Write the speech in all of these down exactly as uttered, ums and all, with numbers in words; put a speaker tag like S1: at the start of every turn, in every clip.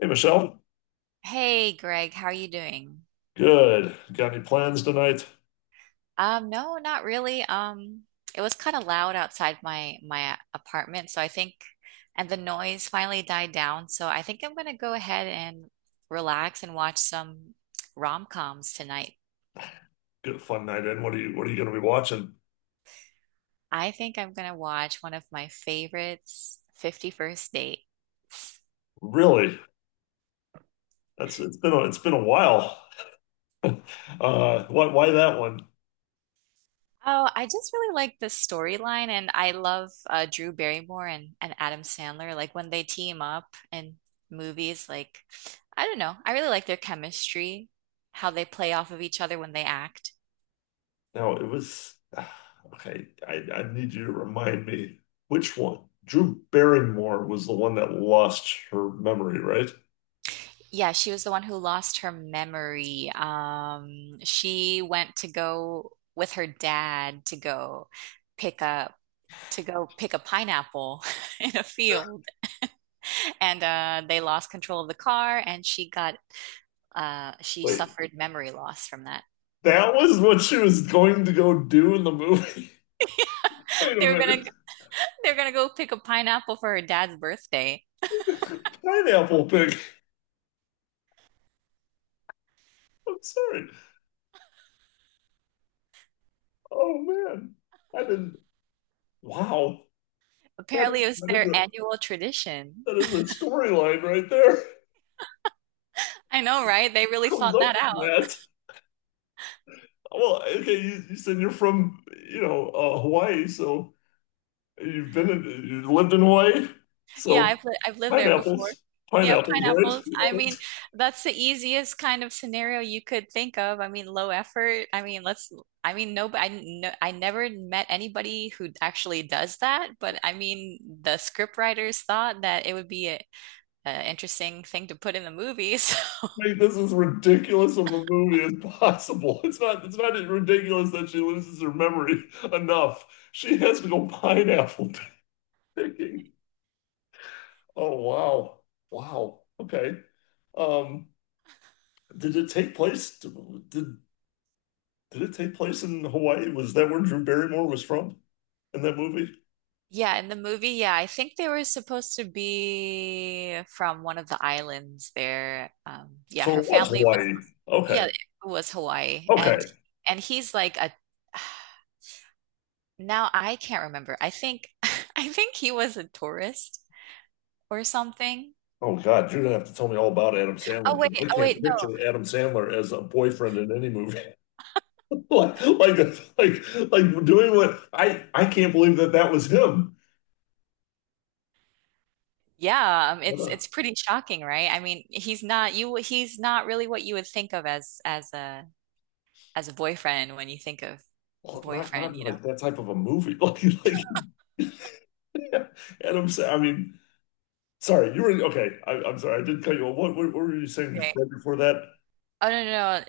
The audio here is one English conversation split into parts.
S1: Hey Michelle,
S2: Hey Greg, how are you doing?
S1: good. Got any plans tonight?
S2: Um, no, not really. Um, it was kind of loud outside my my apartment, so I think, and the noise finally died down, so I think I'm gonna go ahead and relax and watch some rom-coms tonight.
S1: Good fun night in. What are you What are you going to be watching?
S2: I think I'm gonna watch one of my favorites, Fifty First First Dates.
S1: Really? That's it's been a, it's been a while. Uh, why why that one?
S2: Oh, I just really like the storyline, and I love uh, Drew Barrymore and, and Adam Sandler. Like when they team up in movies, like I don't know, I really like their chemistry, how they play off of each other when they act.
S1: No, it was okay. I I need you to remind me which one. Drew Barrymore was the one that lost her memory, right?
S2: Yeah, she was the one who lost her memory. Um, she went to go with her dad to go pick up to go pick a pineapple in a field, and uh, they lost control of the car, and she got uh, she
S1: Wait,
S2: suffered memory loss from that.
S1: that was what she was going to go do in the movie. Wait a
S2: They were gonna
S1: minute,
S2: they were gonna go pick a pineapple for her dad's birthday.
S1: pineapple pig. I'm sorry. Oh man, I didn't. Wow. That's,
S2: Apparently, it was
S1: that is
S2: their
S1: a,
S2: annual tradition.
S1: that is a storyline right there.
S2: I know, right? They really
S1: Who comes
S2: thought
S1: up
S2: that
S1: with
S2: out.
S1: that? Well, okay, you, you said you're from, you know, uh, Hawaii, so you've been in, you lived in Hawaii,
S2: Yeah,
S1: so
S2: I've li I've lived there before.
S1: pineapples,
S2: Yeah,
S1: pineapples, right?
S2: pineapples.
S1: Yeah,
S2: I mean,
S1: that's-
S2: that's the easiest kind of scenario you could think of. I mean, low effort. I mean, let's. I mean, no, I no, I never met anybody who actually does that. But I mean, the scriptwriters thought that it would be a, a interesting thing to put in the movie. So
S1: Like, this is ridiculous of a movie as possible. It's not, it's not ridiculous that she loses her memory enough. She has to go pineapple picking. Oh, wow. Wow. Okay. Um, did it take place? Did Did it take place in Hawaii? Was that where Drew Barrymore was from in that movie?
S2: yeah, in the movie, yeah, I think they were supposed to be from one of the islands there. Um, yeah,
S1: So
S2: her
S1: it was
S2: family was,
S1: Hawaii.
S2: yeah,
S1: Okay.
S2: it was Hawaii, and
S1: Okay.
S2: and he's like a. Now I can't remember. I think I think he was a tourist or something.
S1: Oh God, you're gonna have to tell me all about Adam
S2: Oh
S1: Sandler.
S2: wait,
S1: I
S2: oh wait,
S1: can't
S2: no.
S1: picture Adam Sandler as a boyfriend in any movie. like, like, like, like doing what I I can't believe that that was him.
S2: Yeah, um,
S1: What
S2: it's
S1: a
S2: it's pretty shocking, right? I mean, he's not you. He's not really what you would think of as as a as a boyfriend when you think of
S1: well, not
S2: boyfriend,
S1: not
S2: you know?
S1: like that type of a movie. Like, like Adam Sandler. I mean, sorry, you were okay. I, I'm sorry, I did cut you off. What, what, what were you saying
S2: Right.
S1: before, before that?
S2: Oh no, no, no.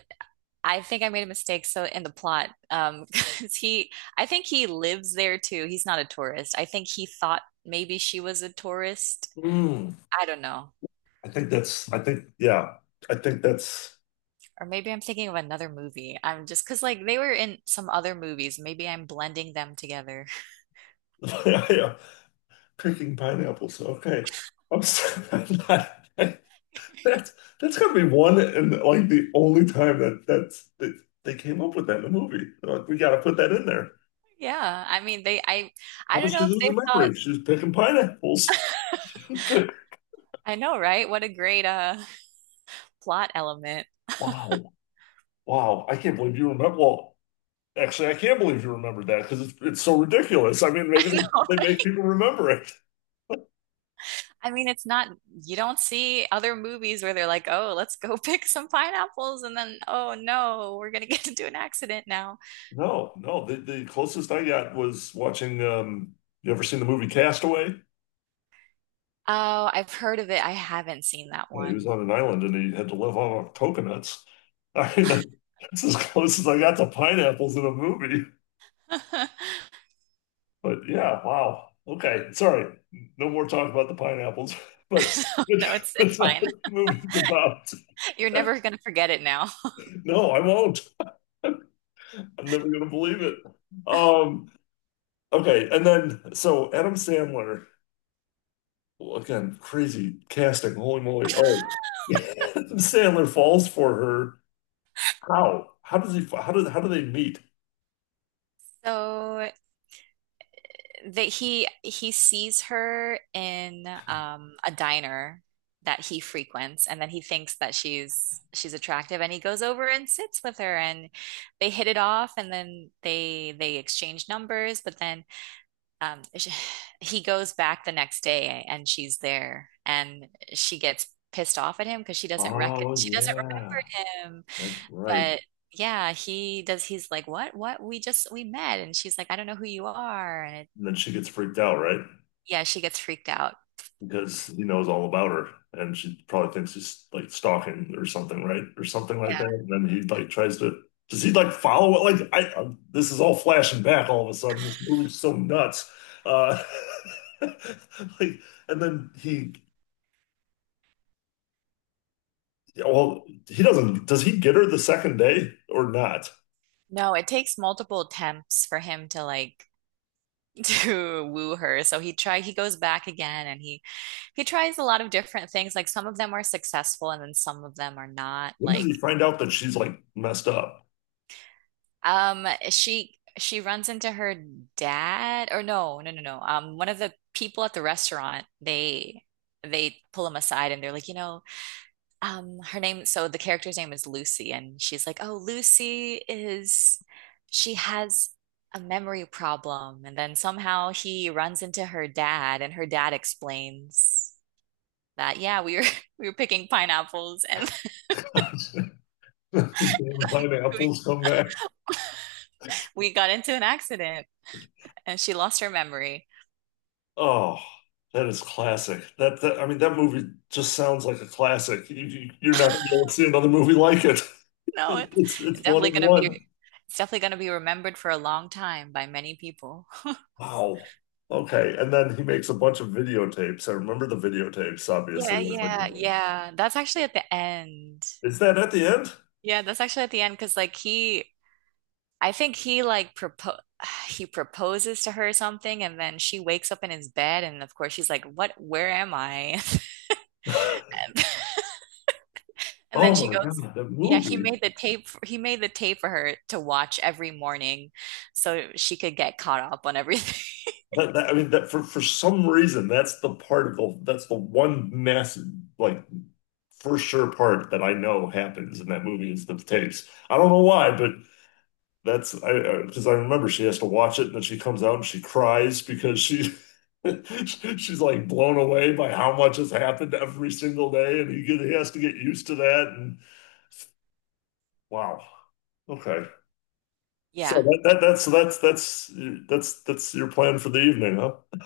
S2: I think I made a mistake so in the plot um 'cause he I think he lives there too. He's not a tourist. I think he thought maybe she was a tourist.
S1: Mm.
S2: I don't know.
S1: I think that's, I think, yeah, I think that's,
S2: Or maybe I'm thinking of another movie. I'm just because like they were in some other movies. Maybe I'm blending them together.
S1: yeah, picking pineapples. Okay. I'm sorry. I'm not- that's, that's gotta be one and like the only time that that's, that they came up with that in a movie. They're like, we gotta put that in there.
S2: Yeah, I mean they I
S1: How
S2: I don't
S1: does she
S2: know if
S1: lose her
S2: they thought.
S1: memory? She's picking pineapples.
S2: I know, right? What a great uh plot element.
S1: Wow. Wow. I can't believe you remember. Well, actually, I can't believe you remembered that because it's, it's so ridiculous. I mean,
S2: I
S1: maybe
S2: know.
S1: they make people remember it.
S2: I mean, it's not, you don't see other movies where they're like, oh, let's go pick some pineapples. And then, oh no, we're going to get into an accident now.
S1: No, no. The the closest I got was watching. Um, you ever seen the movie Castaway? Uh,
S2: Oh, I've heard of it. I haven't seen that
S1: He was
S2: one.
S1: on an island and he had to live off of coconuts. I mean, that- that's as close as I got to pineapples in a movie. But yeah, wow. Okay, sorry. No more talk about the pineapples. But
S2: So,
S1: but
S2: no, it's it's
S1: that's not
S2: fine.
S1: what the movie's about.
S2: You're never going to forget it now.
S1: No, I won't. I'm never gonna believe it. Um, okay, and then so Adam Sandler, well, again, crazy casting. Holy moly! Oh, Sandler falls for her. How? How does he? How do? How do they meet?
S2: So that he he sees her in um a diner that he frequents, and then he thinks that she's she's attractive, and he goes over and sits with her, and they hit it off, and then they they exchange numbers. But then um sh he goes back the next day, and she's there, and she gets pissed off at him because she doesn't rec
S1: Oh
S2: she doesn't
S1: yeah,
S2: remember him,
S1: that's right.
S2: but yeah, he does. He's like, "What? What? We just we met." And she's like, "I don't know who you are." And
S1: And then she gets freaked out, right?
S2: yeah, she gets freaked out.
S1: Because he knows all about her, and she probably thinks he's like stalking or something, right? Or something like that.
S2: Yeah.
S1: And then he like tries to. Does he like follow it? Like I, i this is all flashing back all of a sudden. This movie's so nuts. Uh, like, and then he well, he doesn't. Does he get her the second day or not?
S2: No, it takes multiple attempts for him to like to woo her. So he try he goes back again, and he he tries a lot of different things. Like some of them are successful, and then some of them are not.
S1: When does
S2: Like
S1: he find out that she's like messed up?
S2: um she she runs into her dad or no, no, no, no. Um, one of the people at the restaurant, they they pull him aside, and they're like, "You know, um, her name, so the character's name is Lucy, and she's like, oh, Lucy is she has a memory problem." And then somehow he runs into her dad, and her dad explains that yeah, we were we were picking pineapples, and
S1: Damn
S2: we,
S1: pineapples come back.
S2: we got into an accident, and she lost her memory.
S1: Oh, that is classic. That, that I mean, that movie just sounds like a classic. You, you, you're not going to see another movie like it.
S2: No, it's
S1: It's it's one
S2: definitely
S1: of
S2: gonna be
S1: one.
S2: it's definitely gonna be remembered for a long time by many people.
S1: Wow. Okay, and then he makes a bunch of videotapes. I remember the videotapes,
S2: Yeah
S1: obviously. That's like
S2: yeah
S1: the thing.
S2: yeah, that's actually at the end.
S1: Is that at the end?
S2: Yeah, that's actually at the end because like he I think he like propo he proposes to her something, and then she wakes up in his bed, and of course she's like, "What? Where am I?" And then
S1: Oh
S2: she
S1: my
S2: goes,
S1: God, that
S2: "Yeah, he
S1: movie.
S2: made the tape f- he made the tape for her to watch every morning so she could get caught up on everything."
S1: That, that I mean that for for some reason that's the part of the that's the one massive like for sure part that I know happens in that movie is the tapes. I don't know why, but that's I because I, 'cause I remember she has to watch it and then she comes out and she cries because she she's like blown away by how much has happened every single day and he get, he has to get used to that and wow. Okay. So
S2: Yeah.
S1: that, that that's so that's that's that's that's your plan for the evening, huh?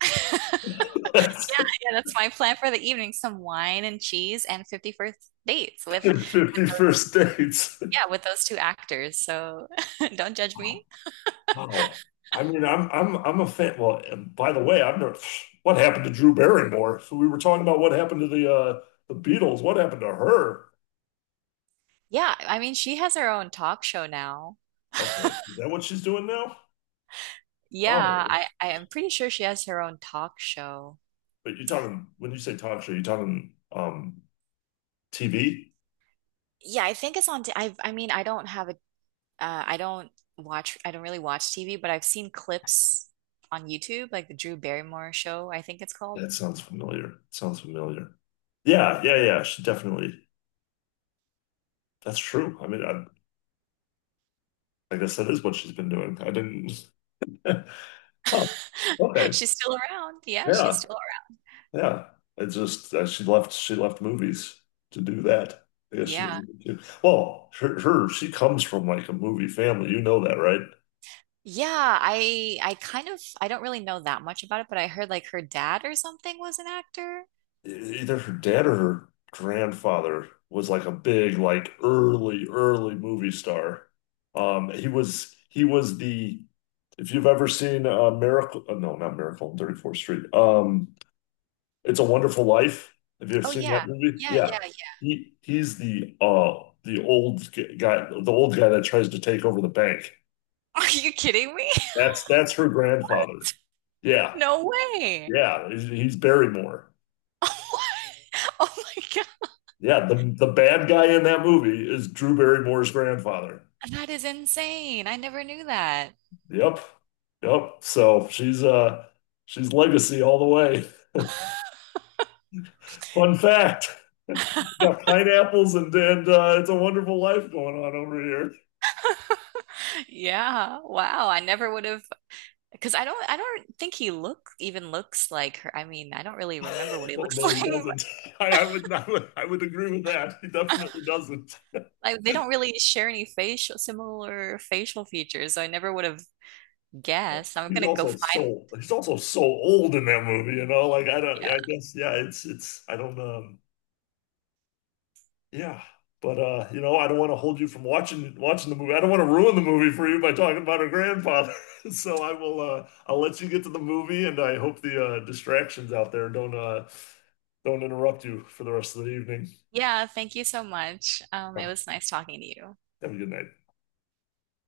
S1: That's
S2: Yeah, that's my plan for the evening, some wine and cheese and fifty first dates with with
S1: fifty
S2: those
S1: first dates.
S2: yeah, with those two actors. So don't judge me.
S1: Wow. I mean, I'm I'm I'm a fan. Well, and by the way, I'm not, what happened to Drew Barrymore? So we were talking about what happened to the uh the Beatles. What happened to her?
S2: Yeah, I mean, she has her own talk show now.
S1: Okay, is that what she's doing now?
S2: Yeah,
S1: Oh,
S2: I I am pretty sure she has her own talk show.
S1: but you're talking when you say talk show, you're talking um T V?
S2: Yeah, I think it's on. t- I I mean, I don't have a. Uh, I don't watch. I don't really watch T V, but I've seen clips on YouTube, like the Drew Barrymore show, I think it's called.
S1: That sounds familiar. Sounds familiar. Yeah, yeah, yeah. She definitely. That's true. I mean, I, I guess that is what she's been doing. I didn't. Huh. Okay.
S2: She's still around. Yeah, she's
S1: Yeah.
S2: still around.
S1: Yeah, it's just uh, she left. She left movies to do that. I guess she
S2: Yeah.
S1: doesn't. she- Well, her, her she comes from like a movie family. You know that, right?
S2: Yeah, I I kind of I don't really know that much about it, but I heard like her dad or something was an actor.
S1: E- Either her dad or her grandfather was like a big, like early, early movie star. Um, he was he was the if you've ever seen uh, Miracle, uh, no, not Miracle on thirty-fourth Street. Um, It's a Wonderful Life. Have you ever
S2: Oh
S1: seen
S2: yeah.
S1: that movie?
S2: Yeah,
S1: Yeah.
S2: yeah, yeah.
S1: He he's the uh the old g- guy, the old guy that tries to take over the bank.
S2: Are you kidding me?
S1: That's that's her grandfather. Yeah.
S2: No way.
S1: Yeah, he's, he's Barrymore.
S2: Oh my God.
S1: Yeah, the the bad guy in that movie is Drew Barrymore's grandfather.
S2: That is insane. I never knew that.
S1: Yep. Yep. So she's uh she's legacy all the way. Fun fact. Got pineapples and and uh, it's a wonderful life going on over here.
S2: Yeah. Wow. I never would have because I don't I don't think he look even looks like her. I mean, I don't really remember what he
S1: Well,
S2: looks
S1: no, he
S2: like.
S1: doesn't. I, I would, I would, I would agree with that. He definitely doesn't.
S2: Like they don't really share any facial similar facial features, so I never would have guessed. I'm
S1: He's
S2: gonna go
S1: also
S2: find.
S1: so, he's also so old in that movie, you know. Like I don't, I guess, yeah, it's, it's, I don't, um, yeah. But uh, you know, I don't want to hold you from watching, watching the movie. I don't want to ruin the movie for you by talking about her grandfather. So I will, uh, I'll let you get to the movie, and I hope the uh, distractions out there don't, uh, don't interrupt you for the rest of the evening.
S2: Yeah, thank you so much. Um,
S1: All
S2: it
S1: right,
S2: was nice talking to you.
S1: have a good night.